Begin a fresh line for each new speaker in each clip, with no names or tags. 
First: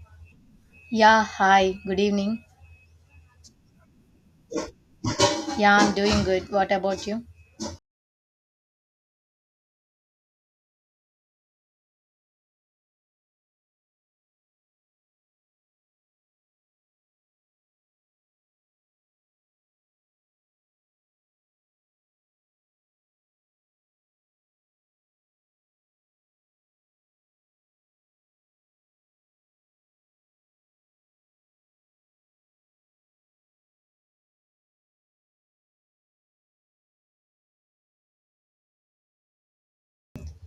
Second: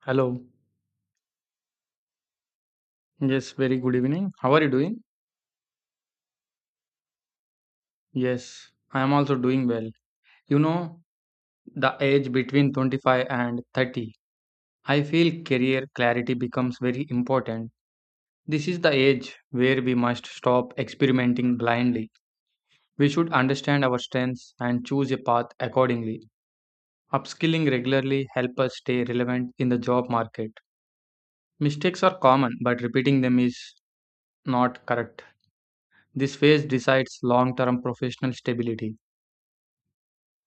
Hello.
Yeah, hi, good evening.
Yes, very good evening. How are you doing?
Yeah, I'm doing good. What about you?
Yes, I am also doing well. You know, the age between 25 and 30, I feel career clarity becomes very important. This is the age where we must stop experimenting blindly. We should understand our strengths and choose a path accordingly. Upskilling regularly help us stay relevant in the job market. Mistakes are common, but repeating them is not correct. This phase decides long-term professional stability.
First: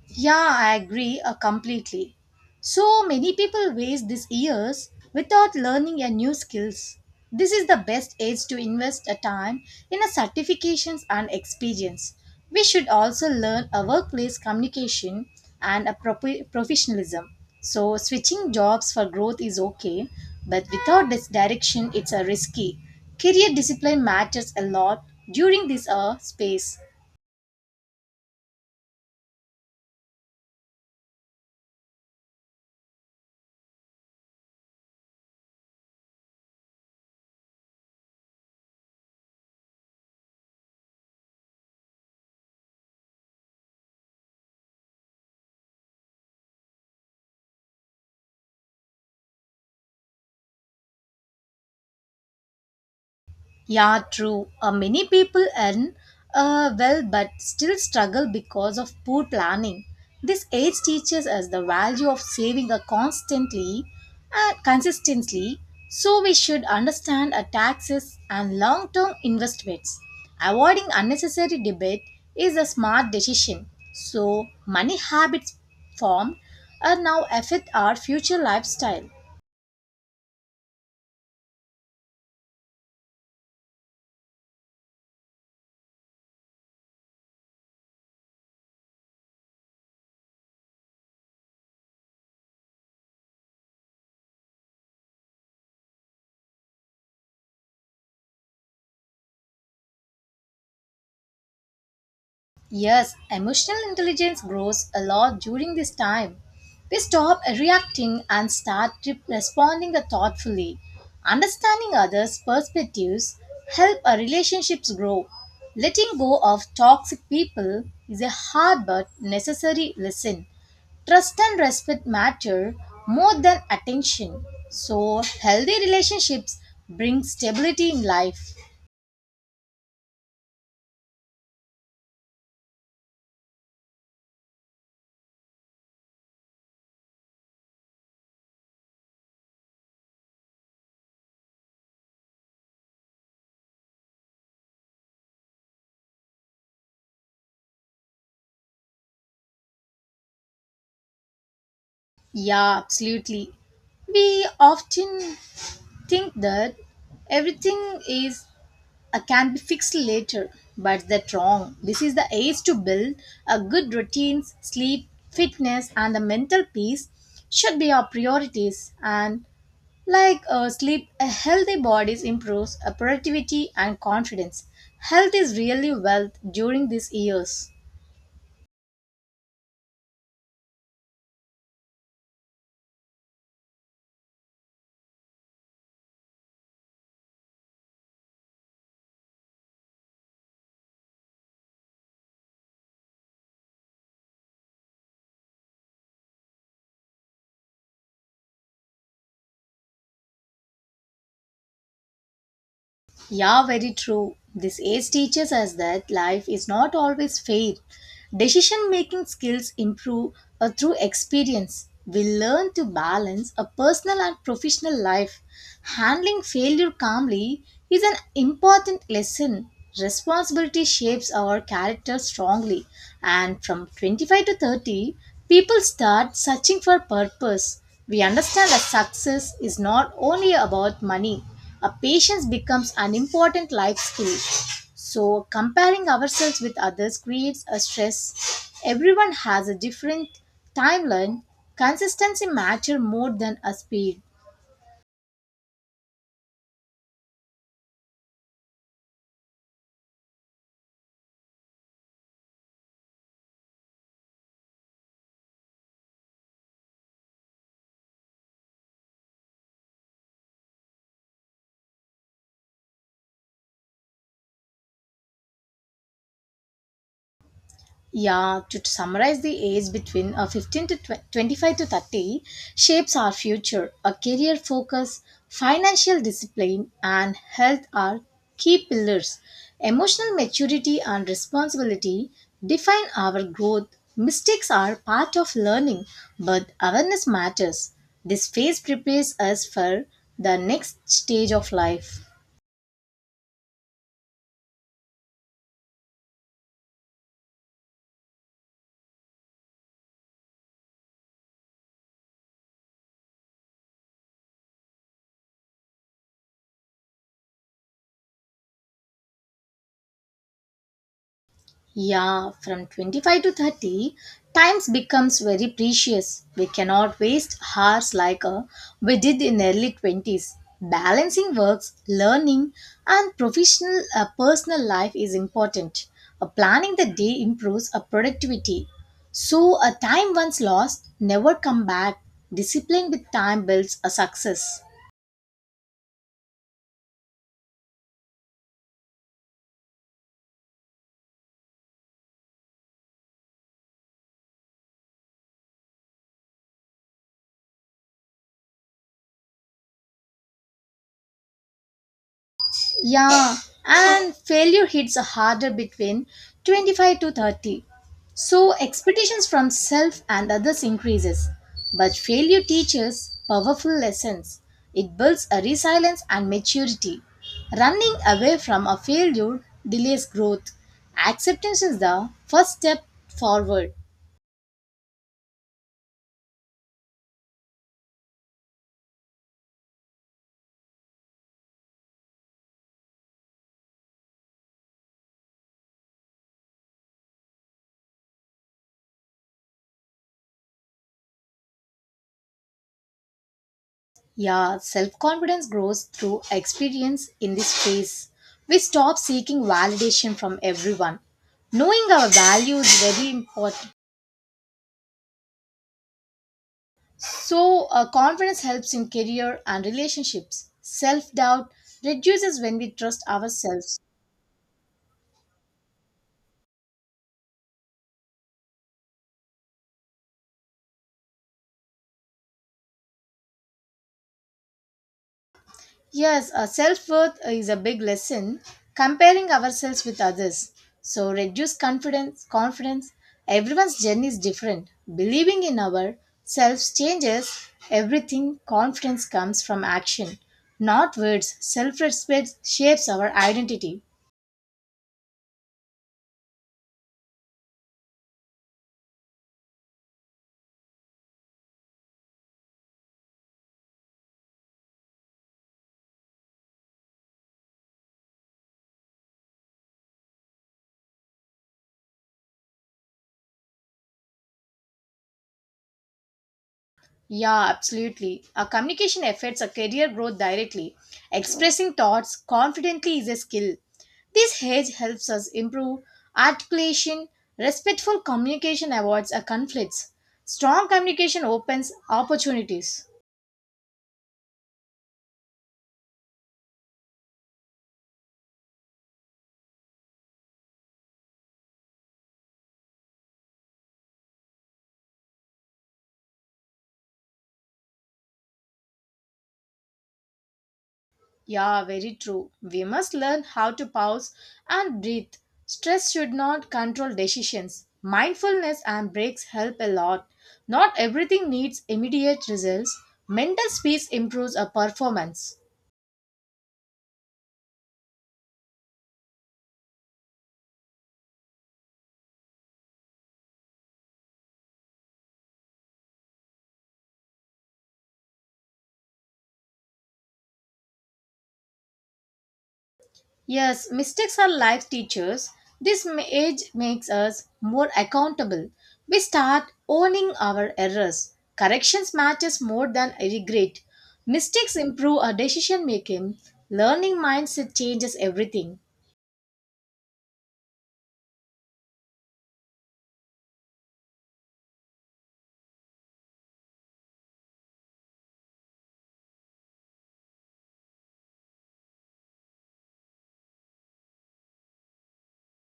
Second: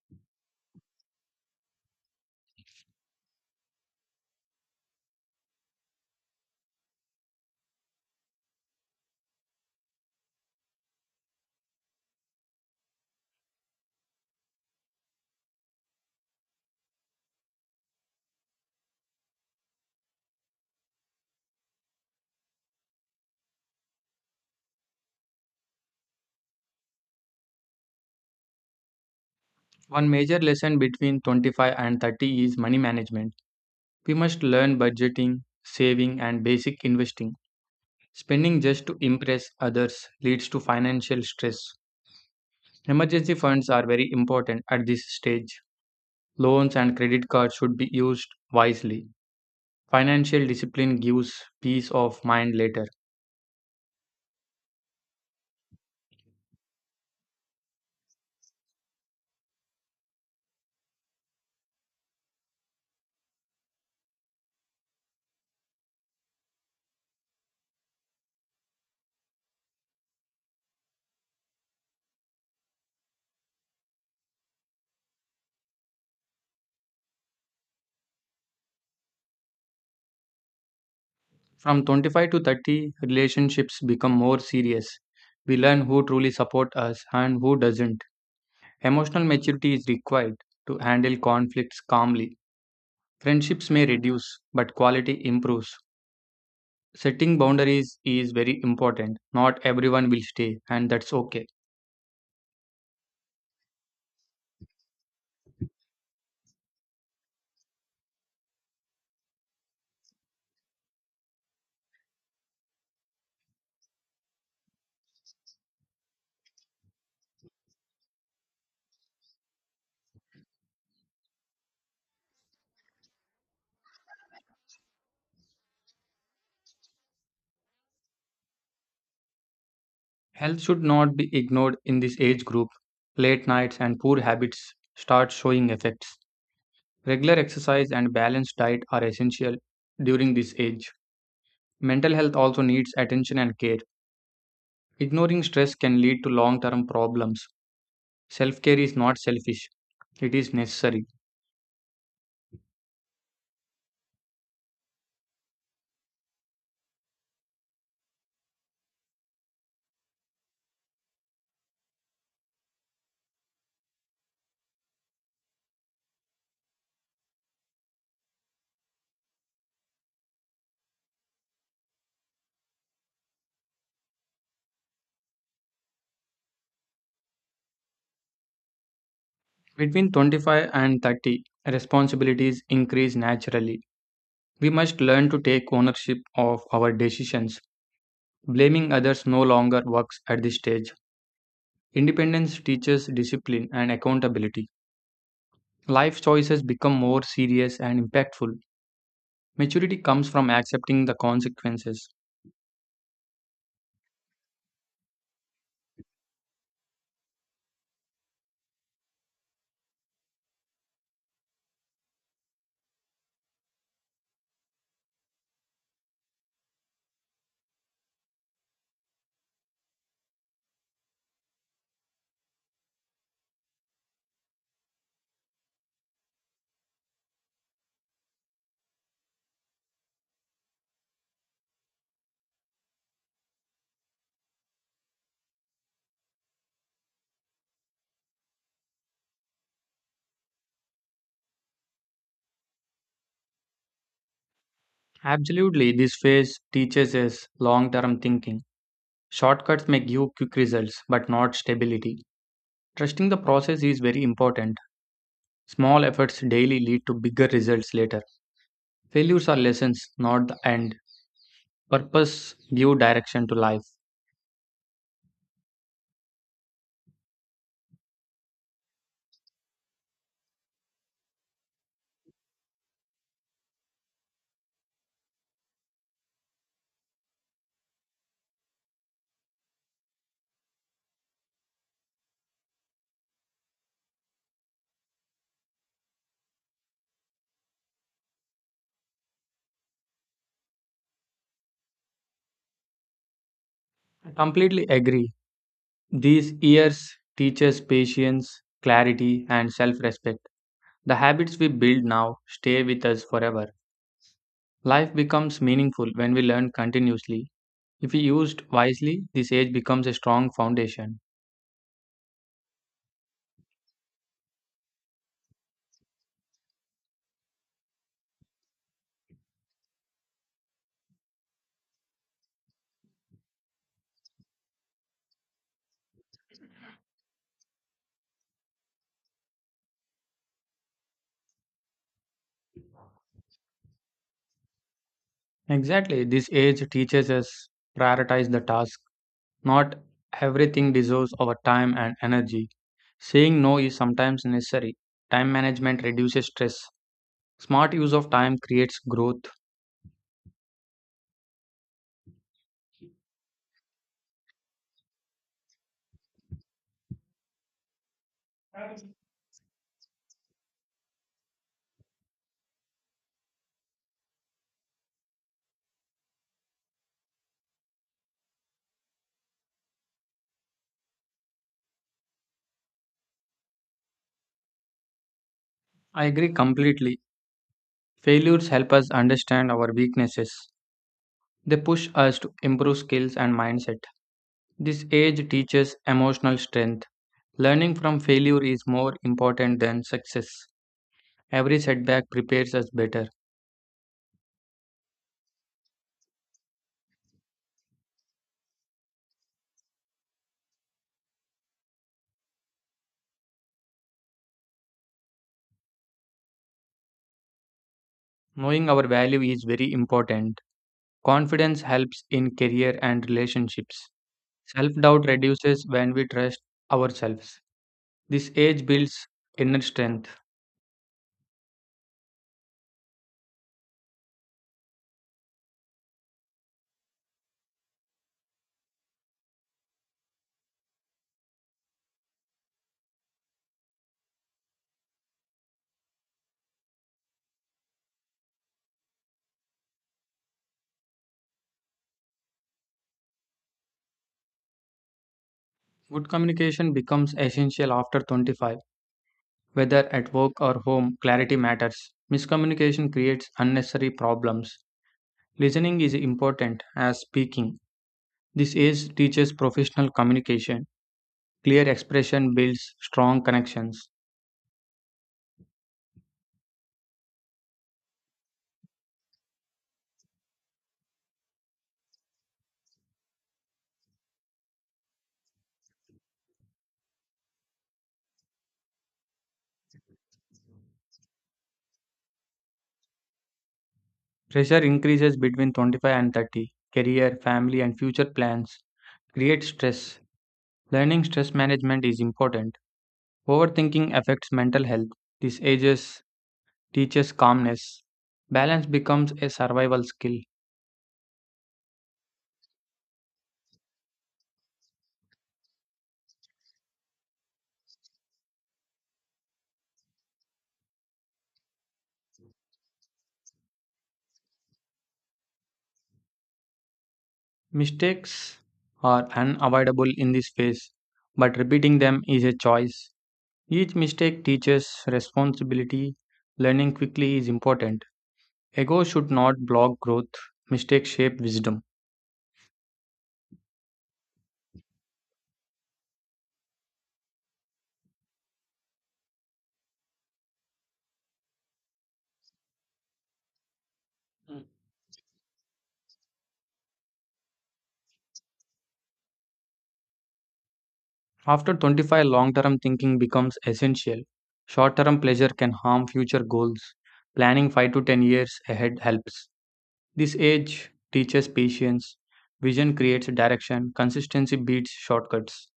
Yeah, I agree completely. So many people waste these years without learning a new skills. This is the best age to invest a time in a certifications and experience. We should also learn a workplace communication and a proper professionalism. So switching jobs for growth is okay, but without this direction, it's a risky. Career discipline matters a lot during this space.
One major lesson between 25 and 30 is money management. We must learn budgeting, saving, and basic investing. Spending just to impress others leads to financial stress. Emergency funds are very important at this stage. Loans and credit cards should be used wisely. Financial discipline gives peace of mind later.
Yeah, true. Many people earn well but still struggle because of poor planning. This age teaches us the value of saving constantly and consistently, so we should understand our taxes and long term investments. Avoiding unnecessary debt is a smart decision. So, money habits formed are now affect our future lifestyle.
From 25 to 30, relationships become more serious. We learn who truly support us and who doesn't. Emotional maturity is required to handle conflicts calmly. Friendships may reduce, but quality improves. Setting boundaries is very important. Not everyone will stay, and that's okay.
Yes, emotional intelligence grows a lot during this time. We stop reacting and start responding thoughtfully. Understanding others' perspectives help our relationships grow. Letting go of toxic people is a hard but necessary lesson. Trust and respect matter more than attention. So, healthy relationships bring stability in life.
Health should not be ignored in this age group. Late nights and poor habits start showing effects. Regular exercise and balanced diet are essential during this age. Mental health also needs attention and care. Ignoring stress can lead to long term problems. Self care is not selfish, it is necessary.
Yeah, absolutely. We often think that everything is can be fixed later, but that's wrong. This is the age to build a good routines. Sleep, fitness, and the mental peace should be our priorities. And like sleep, a healthy body improves productivity and confidence. Health is really wealth during these years.
Between 25 and 30, responsibilities increase naturally. We must learn to take ownership of our decisions. Blaming others no longer works at this stage. Independence teaches discipline and accountability. Life choices become more serious and impactful. Maturity comes from accepting the consequences.
Yeah, very true. This age teaches us that life is not always fair. Decision making skills improve through experience. We learn to balance a personal and professional life. Handling failure calmly is an important lesson. Responsibility shapes our character strongly, and from 25 to 30, people start searching for purpose. We understand that success is not only about money a patience becomes an important life skill. So, comparing ourselves with others creates a stress. Everyone has a different timeline. Consistency matters more than a speed.
Absolutely, this phase teaches us long term thinking. Shortcuts may give quick results but not stability. Trusting the process is very important. Small efforts daily lead to bigger results later. Failures are lessons, not the end. Purpose give direction to life.
Yeah, to summarize, the age between 15 to 25 to 30 shapes our future. A career focus, financial discipline, and health are key pillars. Emotional maturity and responsibility define our growth. Mistakes are part of learning, but awareness matters. This phase prepares us for the next stage of life.
I completely agree. These years teach us patience, clarity, and self respect. The habits we build now stay with us forever. Life becomes meaningful when we learn continuously. If we used wisely, this age becomes a strong foundation.
Yeah, from 25 to 30, times becomes very precious. We cannot waste hours like we did in early 20s. Balancing works, learning, and professional personal life is important. Planning the day improves our productivity. So a time once lost never come back. Discipline with time builds a success.
Exactly, this age teaches us prioritize the task, not everything deserves our time and energy. Saying no is sometimes necessary. Time management reduces stress. Smart use of time creates growth.
Yeah, and failure hits harder between 25 to 30. So expectations from self and others increases. But failure teaches powerful lessons. It builds a resilience and maturity. Running away from a failure delays growth. Acceptance is the first step forward.
I agree completely. Failures help us understand our weaknesses. They push us to improve skills and mindset. This age teaches emotional strength. Learning from failure is more important than success. Every setback prepares us better.
Yeah, self confidence grows through experience in this phase. We stop seeking validation from everyone. Knowing our value is very important. So, confidence
Knowing
helps
our
in
value
career
is
and
very important.
relationships. Self doubt
Confidence helps in
reduces when we
career
trust
and
ourselves.
relationships. Self doubt reduces when we trust ourselves. This age builds inner strength.
Yes, self worth is a big lesson comparing ourselves with others. So reduce confidence. Everyone's journey is different. Believing in ourselves changes everything. Confidence comes from action, not words. Self-respect shapes our identity.
Good communication becomes essential after 25, whether at work or home, clarity matters. Miscommunication creates unnecessary problems. Listening is important as speaking. This age teaches professional communication. Clear expression builds strong connections.
Yeah, absolutely. Our communication affects our career growth directly. Expressing thoughts confidently is a skill. This hedge helps us improve articulation. Respectful communication avoids our conflicts. Strong communication opens opportunities.
Pressure increases between 25 and 30. Career, family, and future plans create stress. Learning stress management is important. Overthinking affects mental health. This ages teaches calmness. Balance becomes a survival skill.
Yeah, very true. We must learn how to pause and breathe. Stress should not control decisions. Mindfulness and breaks help a lot. Not everything needs immediate results. Mental space improves our performance.
Mistakes are unavoidable in this phase, but repeating them is a choice. Each mistake teaches responsibility. Learning quickly is important. Ego should not block growth. Mistakes shape wisdom.
Yes, mistakes are life teachers. This age makes us more accountable. We start owning our errors. Corrections matters more than regret. Mistakes improve our decision making. Learning mindset changes everything.
After 25, long term thinking becomes essential. Short term pleasure can harm future goals. Planning 5 to 10 years ahead helps. This age teaches patience. Vision creates direction. Consistency beats shortcuts.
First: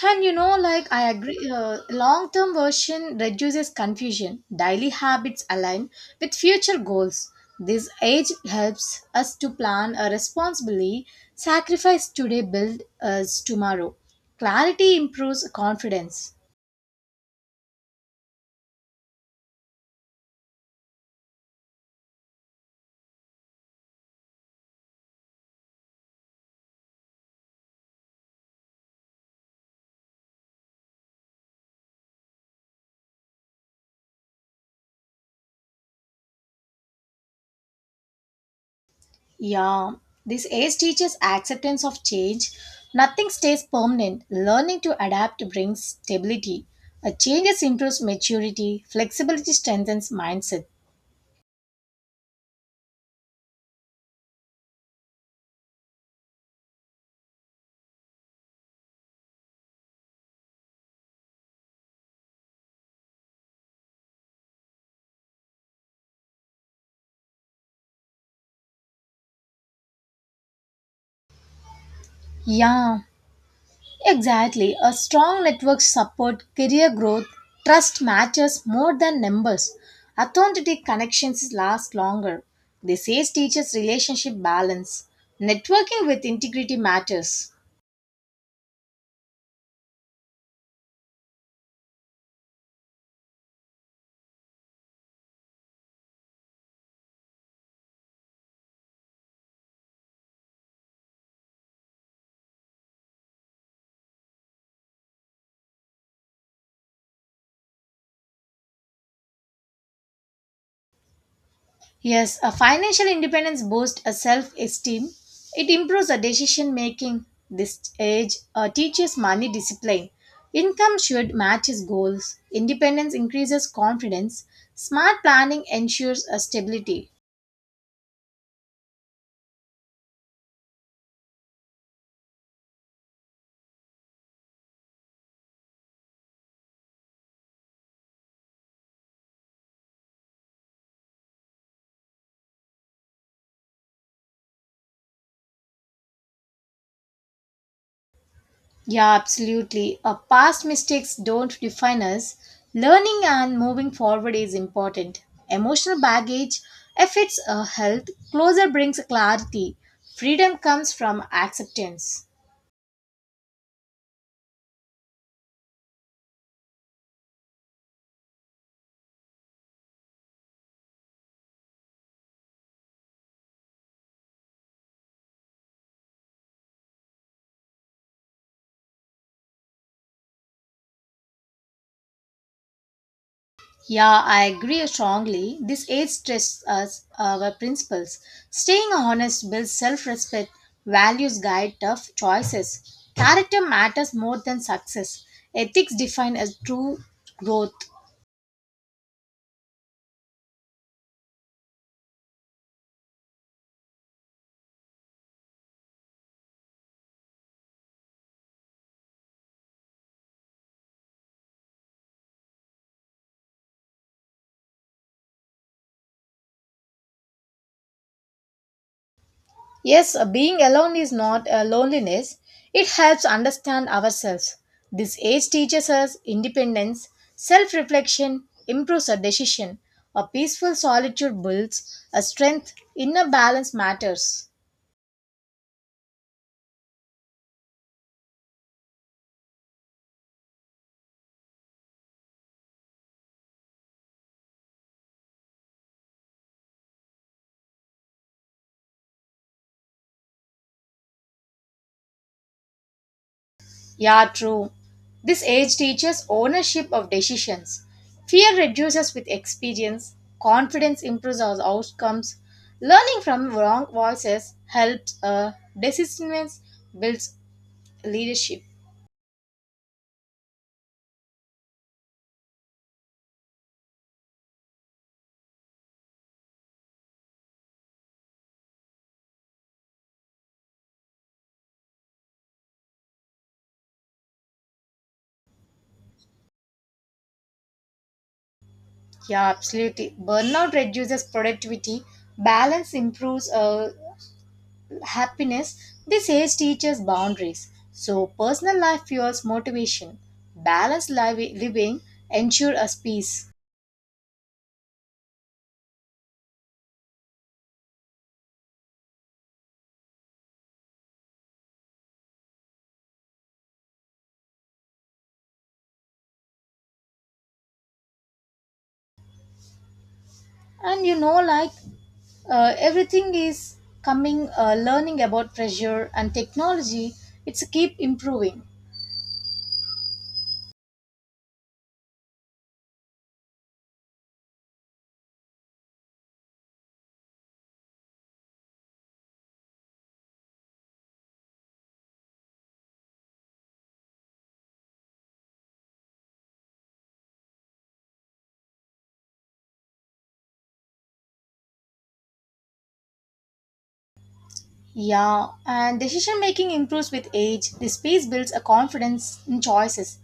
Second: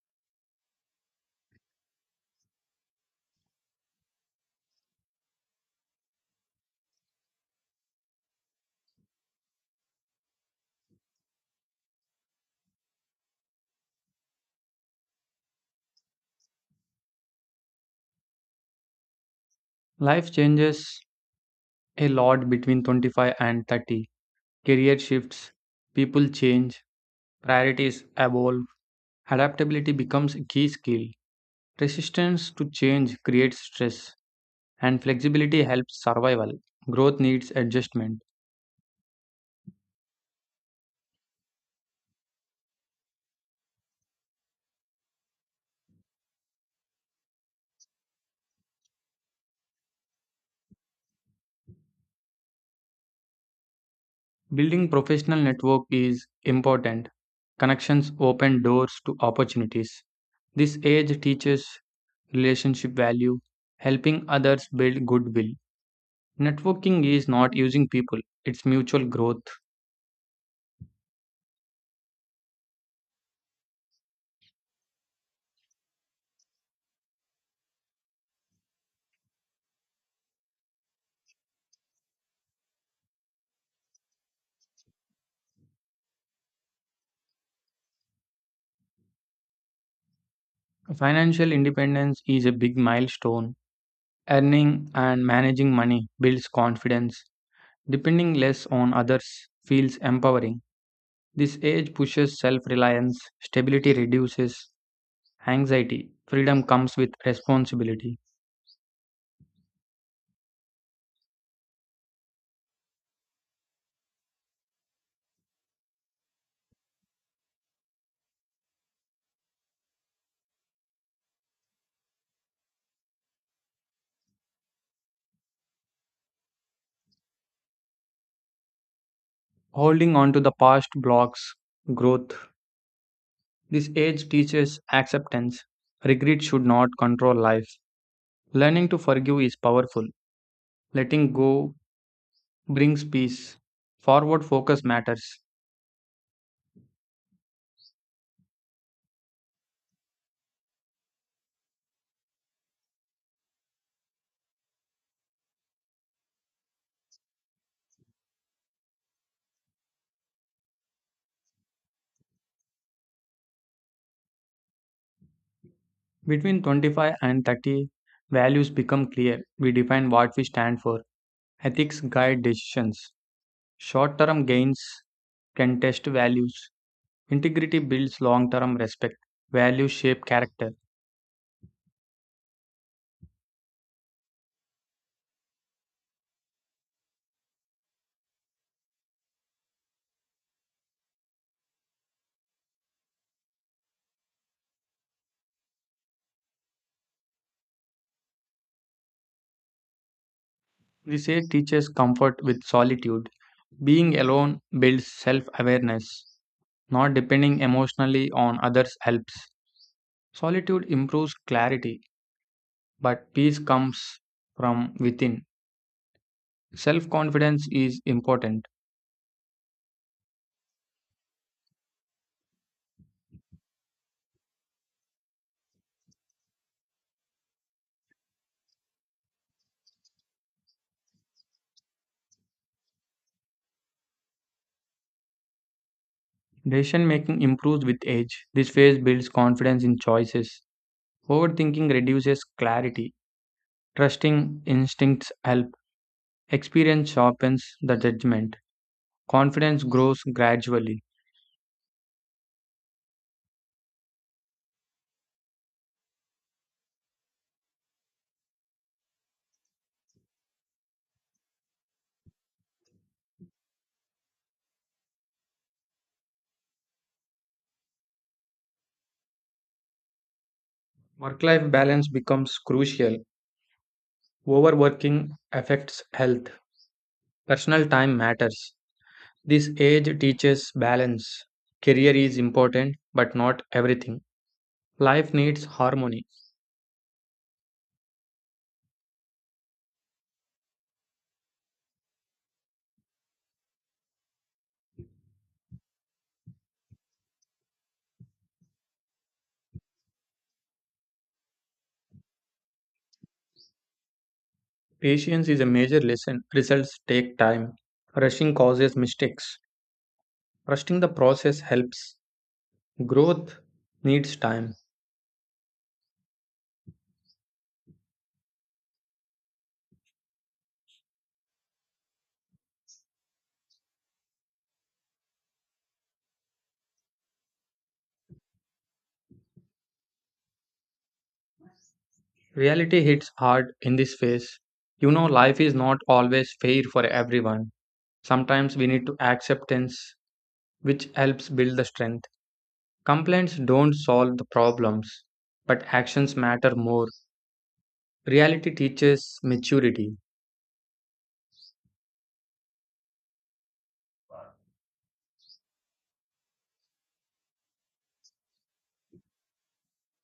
And like I agree, long term version reduces confusion. Daily habits align with future goals. This age helps us to plan responsibly, sacrifice today, build us tomorrow. Clarity improves confidence.
Life changes a lot between 25 and 30. Career shifts, people change, priorities evolve. Adaptability becomes a key skill. Resistance to change creates stress, and flexibility helps survival. Growth needs adjustment.
Yeah, this age teaches acceptance of change. Nothing stays permanent. Learning to adapt brings stability. A changes improves maturity, flexibility strengthens mindset.
Building professional network is important. Connections open doors to opportunities. This age teaches relationship value, helping others build goodwill. Networking is not using people, it's mutual growth.
Yeah, exactly. A strong network support career growth. Trust matters more than numbers. Authentic connections last longer. They say teaches relationship balance. Networking with integrity matters.
Financial independence is a big milestone. Earning and managing money builds confidence. Depending less on others feels empowering. This age pushes self reliance, stability reduces anxiety, freedom comes with responsibility.
Yes, a financial independence boosts a self-esteem. It improves a decision making. This age teaches money discipline. Income should match his goals. Independence increases confidence. Smart planning ensures a stability.
Holding on to the past blocks growth. This age teaches acceptance. Regret should not control life. Learning to forgive is powerful. Letting go brings peace. Forward focus matters.
Yeah, absolutely. Past mistakes don't define us. Learning and moving forward is important. Emotional baggage affects our health. Closure brings clarity. Freedom comes from acceptance.
Between 25 and 30, values become clear. We define what we stand for. Ethics guide decisions. Short term gains can test values. Integrity builds long term respect. Values shape character.
Yeah, I agree strongly. This age stresses us our principles. Staying honest builds self respect. Values guide tough choices. Character matters more than success. Ethics define as true growth.
Research teaches comfort with solitude. Being alone builds self awareness. Not depending emotionally on others helps. Solitude improves clarity, but peace comes from within. Self confidence is important.
Yes, being alone is not a loneliness. It helps understand ourselves. This age teaches us independence, self-reflection, improves our decision. A peaceful solitude builds a strength. Inner balance matters.
Decision making improves with age. This phase builds confidence in choices. Overthinking reduces clarity. Trusting instincts help. Experience sharpens the judgment. Confidence grows gradually.
Yeah, true. This age teaches ownership of decisions. Fear reduces with experience. Confidence improves our outcomes. Learning from wrong voices helps decisions builds leadership.
Work life balance becomes crucial. Overworking affects health. Personal time matters. This age teaches balance. Career is important, but not everything. Life needs harmony.
Yeah, absolutely. Burnout reduces productivity, balance improves happiness. This age teaches boundaries. So, personal life fuels motivation. Balanced living ensures us peace.
Patience is a major lesson. Results take time. Rushing causes mistakes. Trusting the process helps. Growth needs time.
And like everything is coming, learning about pressure and technology, it's keep improving.
Reality hits hard in this phase. Life is not always fair for everyone. Sometimes we need to acceptance which helps build the strength. Complaints don't solve the problems, but actions matter more. Reality teaches maturity.
Yeah, and decision making improves with age. The space builds a confidence in choices.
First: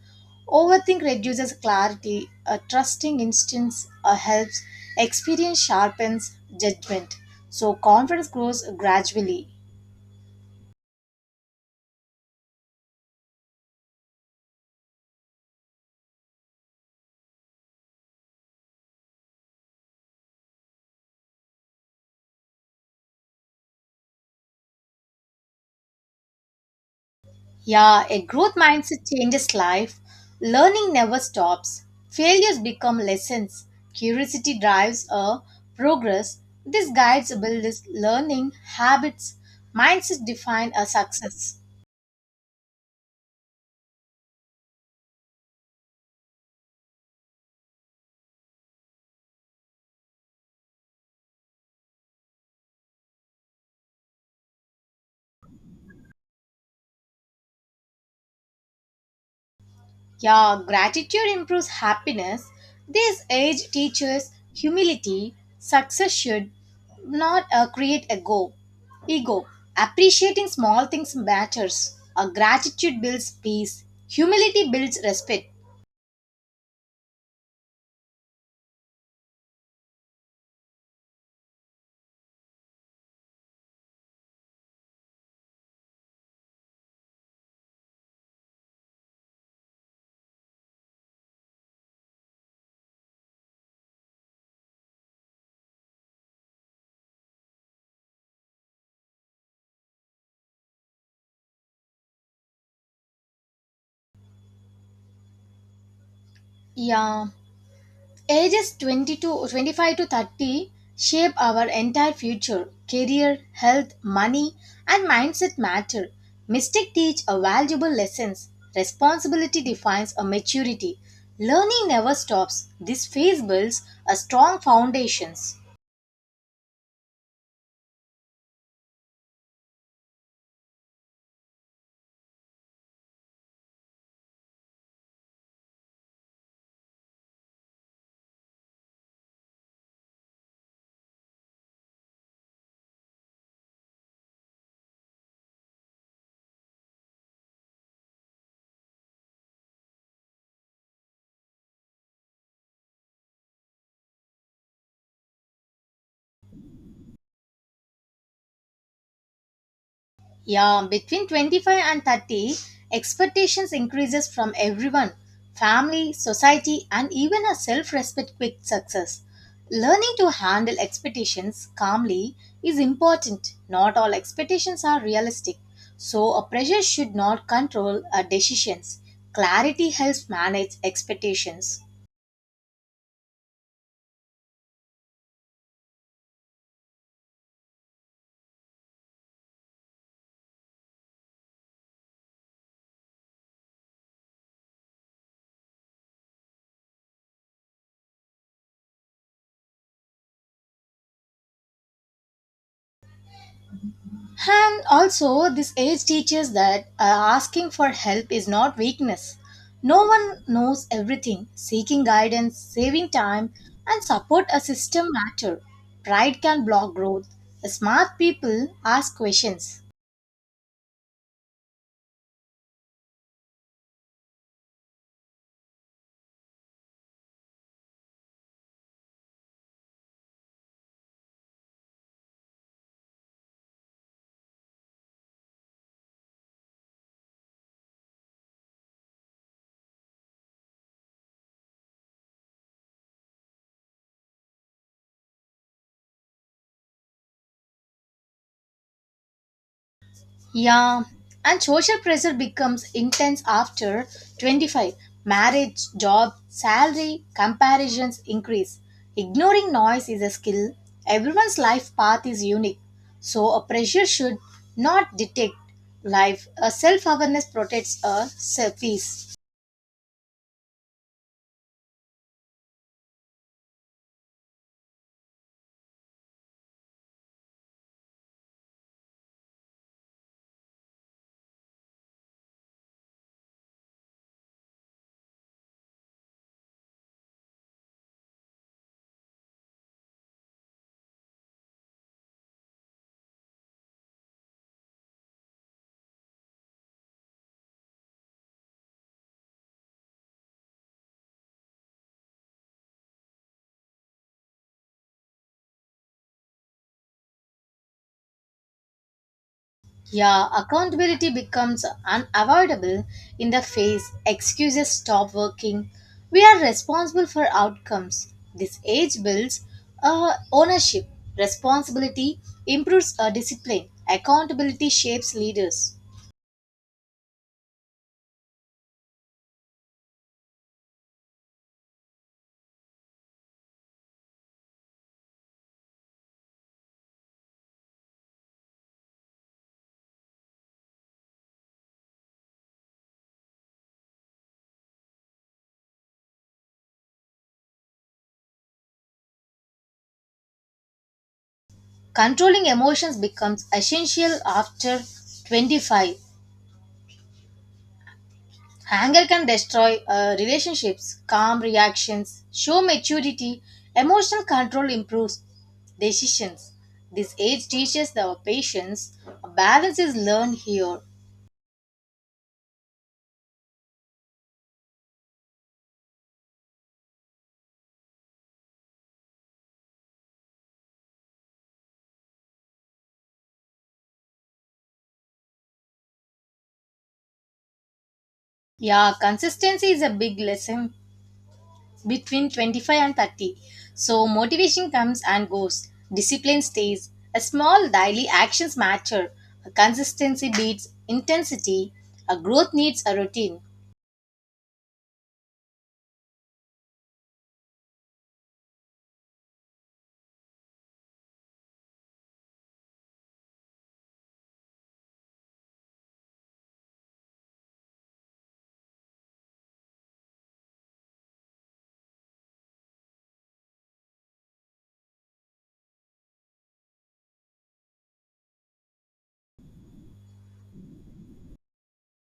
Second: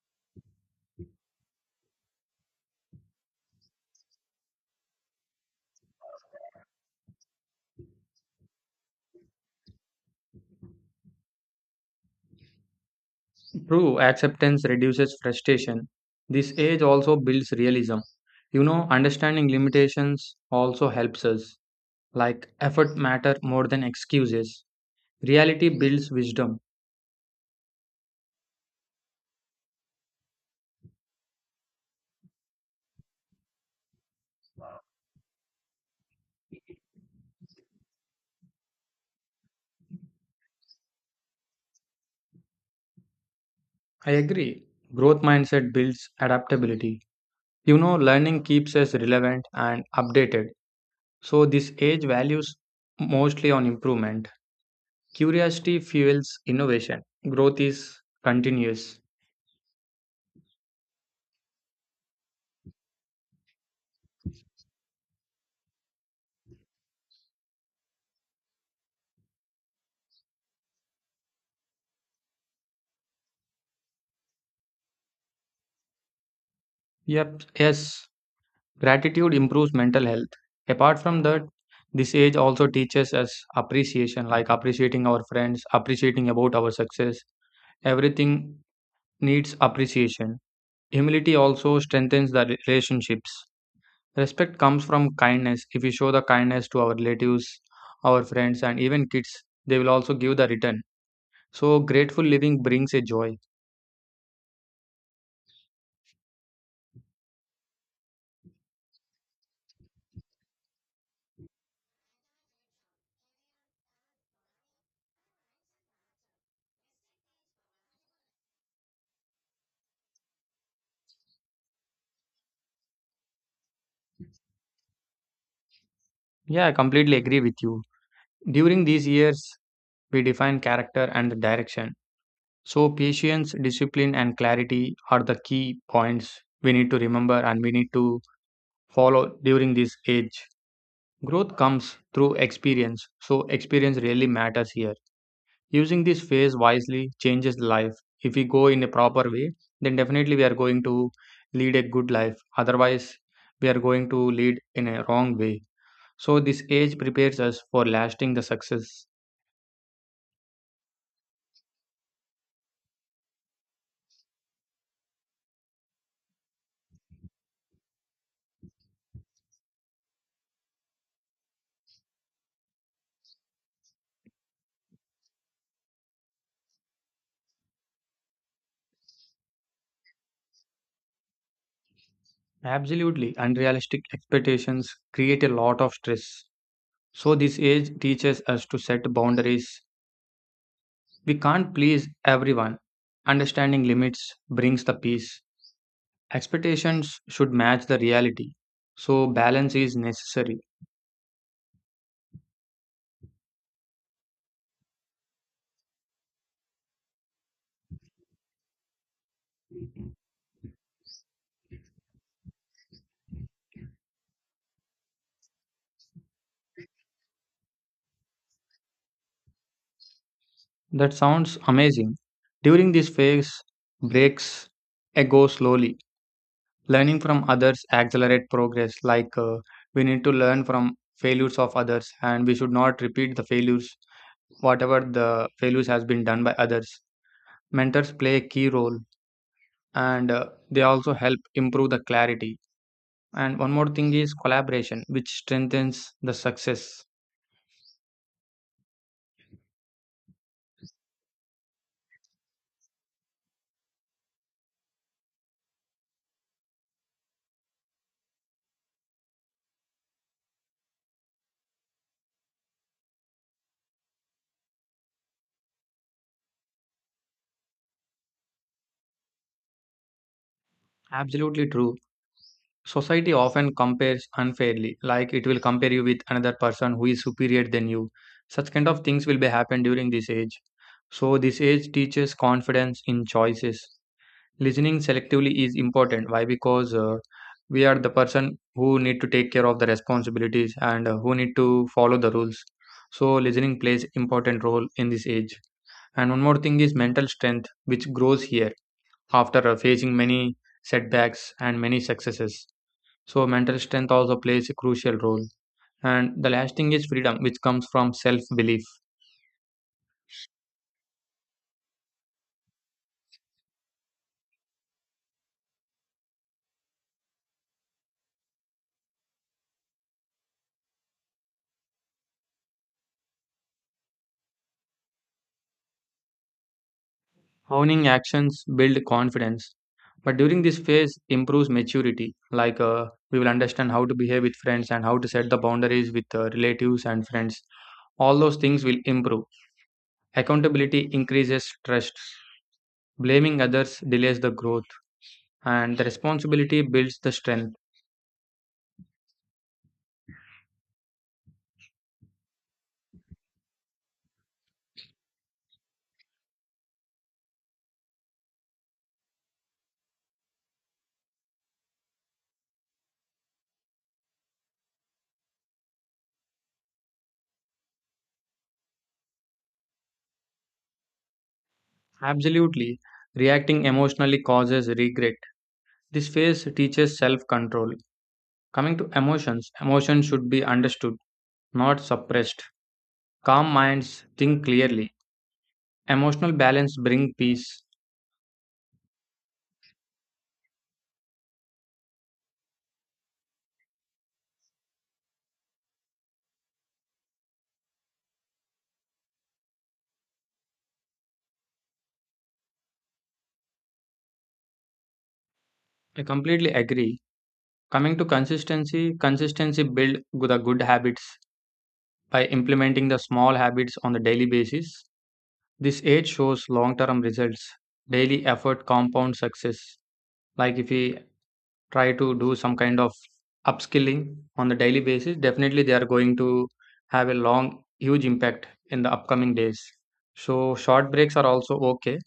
Overthink reduces clarity. A trusting instincts helps. Experience sharpens judgment. So confidence grows gradually.
True acceptance reduces frustration. This age also builds realism. Understanding limitations also helps us. Like effort matter more than excuses. Reality builds wisdom.
Yeah, a growth mindset changes life. Learning never stops. Failures become lessons. Curiosity drives a progress. This guides builds learning habits. Mindset define a success.
I agree. Growth mindset builds adaptability. Learning keeps us relevant and updated. So, this age values mostly on improvement. Curiosity fuels innovation. Growth is continuous.
Yeah, gratitude improves happiness. This age teaches humility. Success should not create a ego. Appreciating small things matters. Gratitude builds peace. Humility builds respect.
Yep, yes, gratitude improves mental health. Apart from that, this age also teaches us appreciation, like appreciating our friends, appreciating about our success. Everything needs appreciation. Humility also strengthens the relationships. Respect comes from kindness. If we show the kindness to our relatives, our friends, and even kids, they will also give the return. So grateful living brings a joy.
Yeah, ages 22, 25 to 30 shape our entire future. Career, health, money, and mindset matter. Mistakes teach a valuable lessons. Responsibility defines a maturity. Learning never stops. This phase builds a strong foundations.
Yeah, I completely agree with you. During these years, we define character and the direction. So patience, discipline, and clarity are the key points we need to remember and we need to follow during this age. Growth comes through experience, so experience really matters here. Using this phase wisely changes the life. If we go in a proper way, then definitely we are going to lead a good life. Otherwise, we are going to lead in a wrong way. So, this age prepares us for lasting the success.
Yeah, between 25 and 30, expectations increases from everyone, family, society and even a self-respect quick success. Learning to handle expectations calmly is important. Not all expectations are realistic, so a pressure should not control our decisions. Clarity helps manage expectations.
Absolutely, unrealistic expectations create a lot of stress. So, this age teaches us to set boundaries. We can't please everyone. Understanding limits brings the peace. Expectations should match the reality. So, balance is necessary.
And also, this age teaches that asking for help is not weakness. No one knows everything. Seeking guidance, saving time, and support a system matter. Pride can block growth. Smart people ask questions.
That sounds amazing. During this phase, breaks go slowly. Learning from others accelerate progress. We need to learn from failures of others, and we should not repeat the failures. Whatever the failures has been done by others, mentors play a key role, and they also help improve the clarity. And one more thing is collaboration, which strengthens the success.
Yeah, and social pressure becomes intense after 25. Marriage, job, salary, comparisons increase. Ignoring noise is a skill. Everyone's life path is unique. So, a pressure should not detect life. A self awareness protects a peace.
Absolutely true. Society often compares unfairly, like it will compare you with another person who is superior than you. Such kind of things will be happen during this age. So this age teaches confidence in choices. Listening selectively is important. Why? Because we are the person who need to take care of the responsibilities and who need to follow the rules. So listening plays important role in this age. And one more thing is mental strength, which grows here after facing many setbacks and many successes. So mental strength also plays a crucial role. And the last thing is freedom, which comes from self belief.
Yeah, accountability becomes unavoidable in the face excuses stop working. We are responsible for outcomes. This age builds ownership. Responsibility improves discipline. Accountability shapes leaders.
Owning actions build confidence, but during this phase improves maturity. We will understand how to behave with friends and how to set the boundaries with relatives and friends. All those things will improve. Accountability increases trust. Blaming others delays the growth, and the responsibility builds the strength.
Controlling emotions becomes essential after 25. Anger can destroy relationships, calm reactions, show maturity, emotional control improves decisions. This age teaches our patience. Balance is learned here.
Absolutely, reacting emotionally causes regret. This phase teaches self control. Coming to emotions, emotions should be understood, not suppressed. Calm minds think clearly. Emotional balance bring peace.
Yeah, consistency is a big lesson between 25 and 30. So, motivation comes and goes, discipline stays. A small daily actions matter. Consistency beats intensity. A growth needs a routine.
I completely agree. Coming to consistency, consistency build the good habits by implementing the small habits on the daily basis. This age shows long-term results. Daily effort compounds success. Like if we try to do some kind of upskilling on the daily basis, definitely they are going to have a long huge impact in the upcoming days. So short breaks are also okay.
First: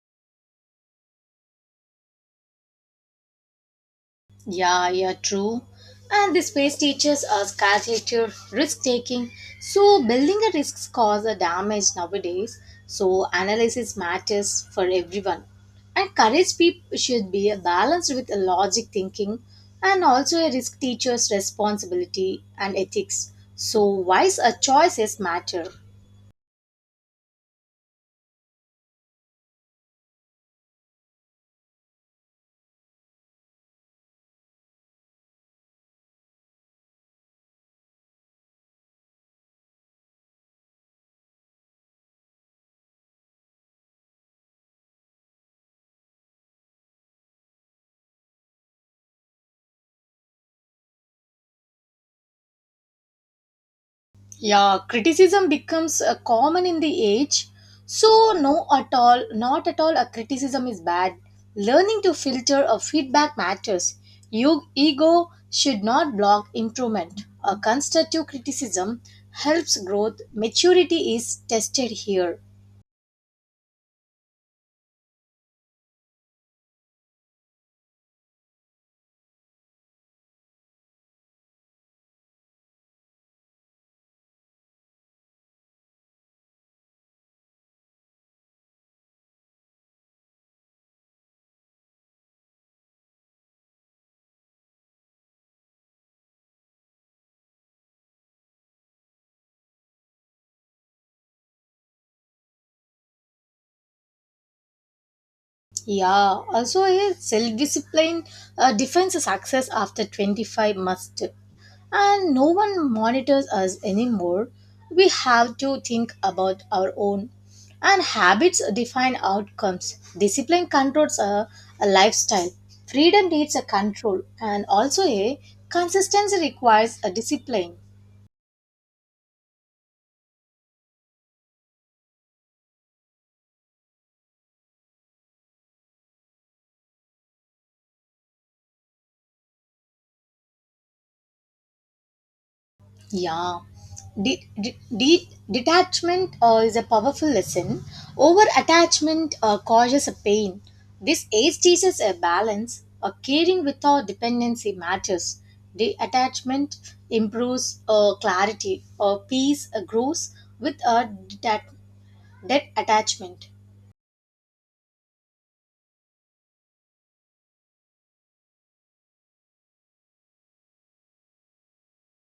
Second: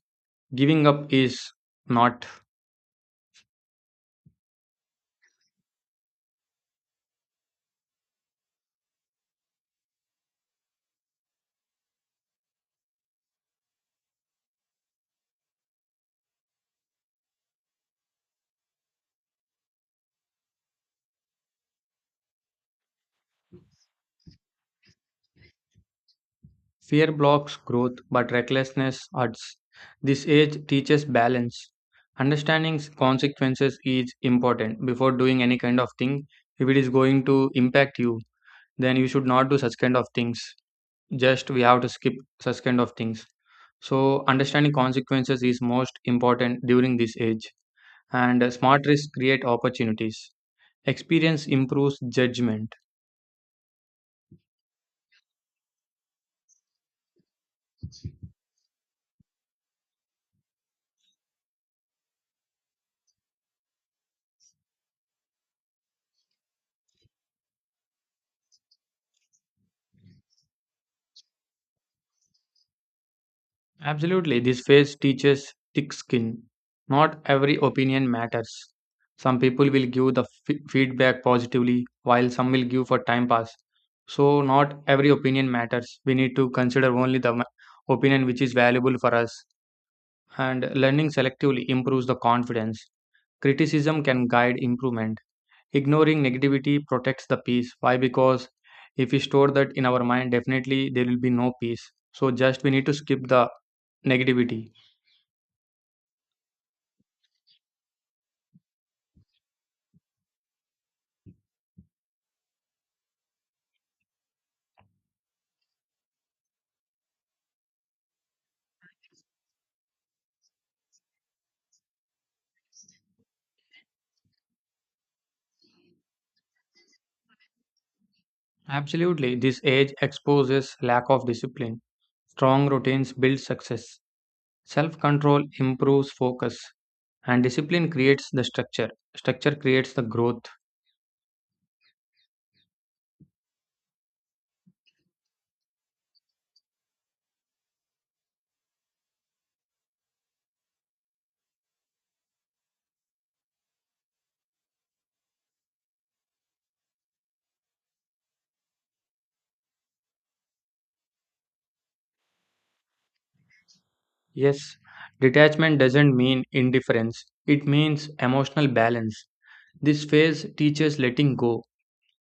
Giving up is not.
Yeah, yeah, true. And this phase teaches us calculated risk taking. So building a risk cause a damage nowadays. So analysis matters for everyone. And courage peop should be balanced with a logic thinking and also a risk teacher's responsibility and ethics. So wise choices matter.
Fear blocks growth but recklessness hurts. This age teaches balance. Understanding consequences is important before doing any kind of thing. If it is going to impact you, then you should not do such kind of things. Just we have to skip such kind of things. So understanding consequences is most important during this age, and smart risks create opportunities. Experience improves judgment.
Yeah, criticism becomes common in the age. So, no, at all, not at all, a criticism is bad. Learning to filter a feedback matters. Your ego should not block improvement. A constructive criticism helps growth. Maturity is tested here.
Absolutely, this phase teaches thick skin. Not every opinion matters. Some people will give the feedback positively while some will give for time pass. So not every opinion matters. We need to consider only the opinion which is valuable for us, and learning selectively improves the confidence. Criticism can guide improvement. Ignoring negativity protects the peace. Why? Because if we store that in our mind, definitely there will be no peace. So just we need to skip the negativity.
Yeah, also a self discipline defines a success after 25 must and no one monitors us anymore. We have to think about our own and habits define outcomes. Discipline controls a lifestyle. Freedom needs a control and also a consistency requires a discipline.
Absolutely, this age exposes lack of discipline. Strong routines build success. Self control improves focus, and discipline creates the structure. Structure creates the growth.
Yeah. Detachment is a powerful lesson. Over attachment causes a pain. This age teaches a balance. A caring without dependency matters. Detachment improves clarity. Peace grows with a dead attachment.
Yes, detachment doesn't mean indifference, it means emotional balance. This phase teaches letting go.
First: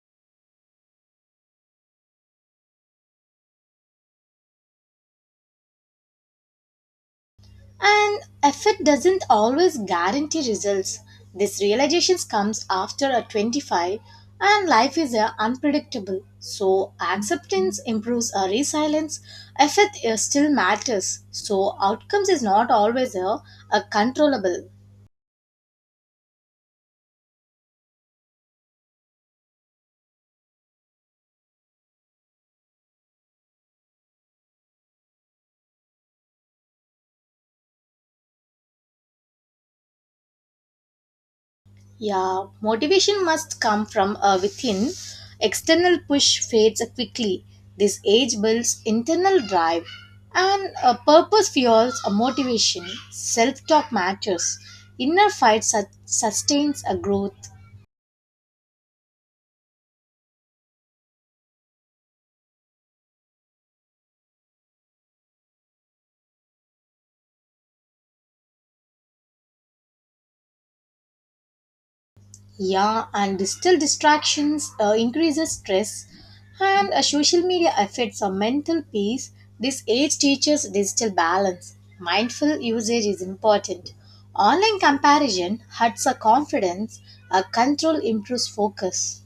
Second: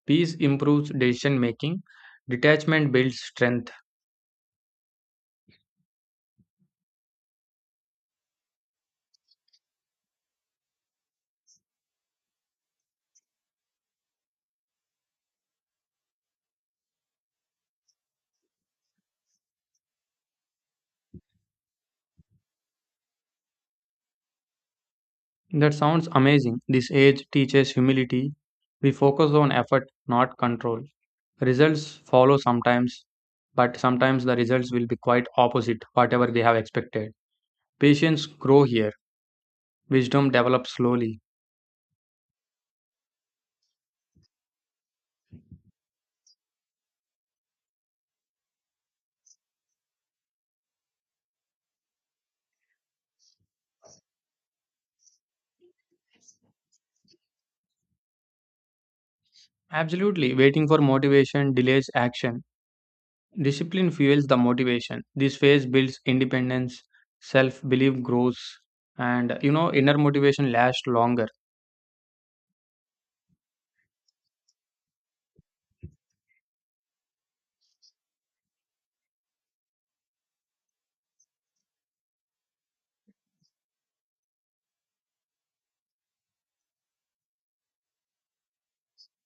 Peace improves decision making. Detachment builds strength.
And effort doesn't always guarantee results. This realization comes after a 25 and life is unpredictable. So acceptance improves our resilience. Effort still matters. So outcomes is not always controllable.
That sounds amazing. This age teaches humility. We focus on effort, not control. Results follow sometimes, but sometimes the results will be quite opposite whatever they have expected. Patience grow here. Wisdom develops slowly.
Yeah, motivation must come from within. External push fades quickly. This age builds internal drive, and a purpose fuels a motivation. Self talk matters. Inner fight sustains a growth.
Absolutely. Waiting for motivation delays action. Discipline fuels the motivation. This phase builds independence, self belief grows, and inner motivation lasts longer.
Yeah, and digital distractions increases stress, and social media affects our mental peace. This age teaches digital balance. Mindful usage is important. Online comparison hurts our confidence. Our control improves focus.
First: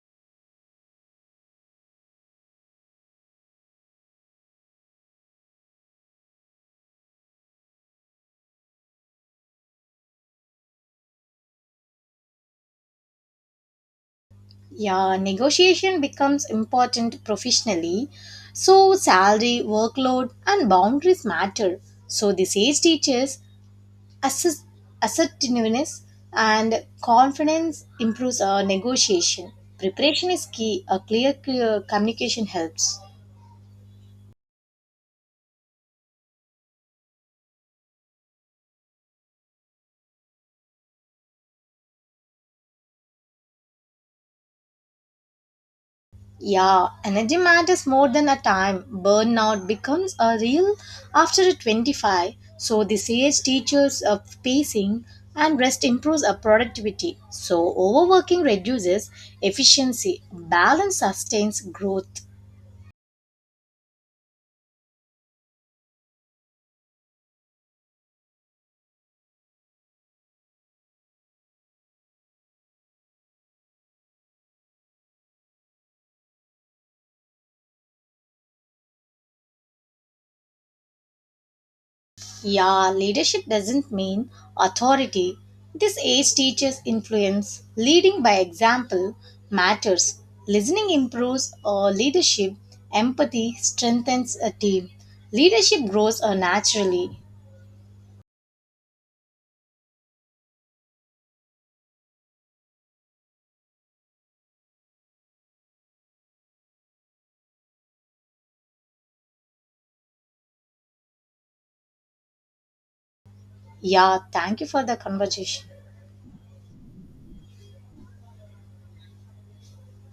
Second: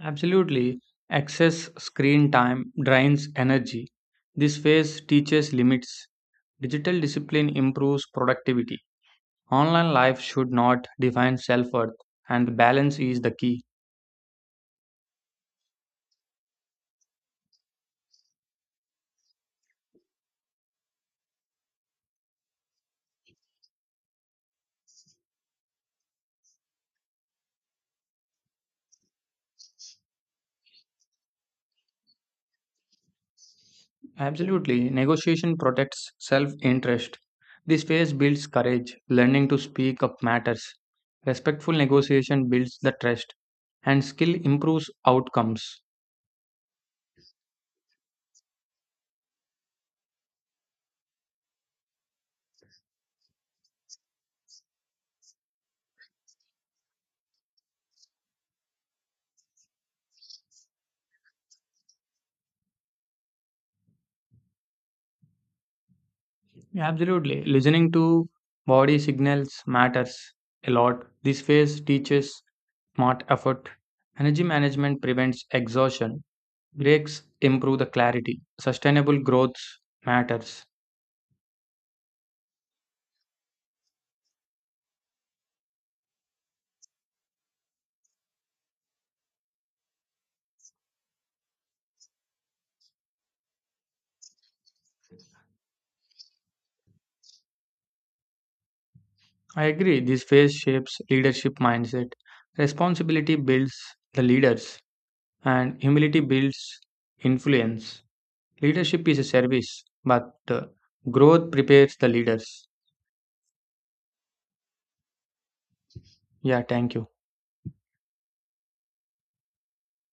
Absolutely. Excess screen time drains energy. This phase teaches limits. Digital discipline improves productivity. Online life should not define self worth, and balance is the key.
Yeah, negotiation becomes important professionally. So salary, workload, and boundaries matter. So this age teaches assess- assertiveness and confidence improves our negotiation preparation is key a clear communication helps.
Absolutely. Negotiation protects self interest. This phase builds courage. Learning to speak up matters. Respectful negotiation builds the trust, and skill improves outcomes.
Yeah, energy matters more than a time. Burnout becomes a real after a 25. So the sage teaches of pacing, and rest improves our productivity. So overworking reduces efficiency. Balance sustains growth.
Yeah, absolutely. Listening to body signals matters a lot. This phase teaches smart effort. Energy management prevents exhaustion. Breaks improve the clarity. Sustainable growth matters.
Yeah, leadership doesn't mean authority. This age teaches influence. Leading by example matters. Listening improves leadership. Empathy strengthens a team. Leadership grows naturally.
I agree. This phase shapes leadership mindset. Responsibility builds the leaders, and humility builds influence. Leadership is a service, but growth prepares the leaders.
Yeah, thank you for the conversation.
Yeah, thank you.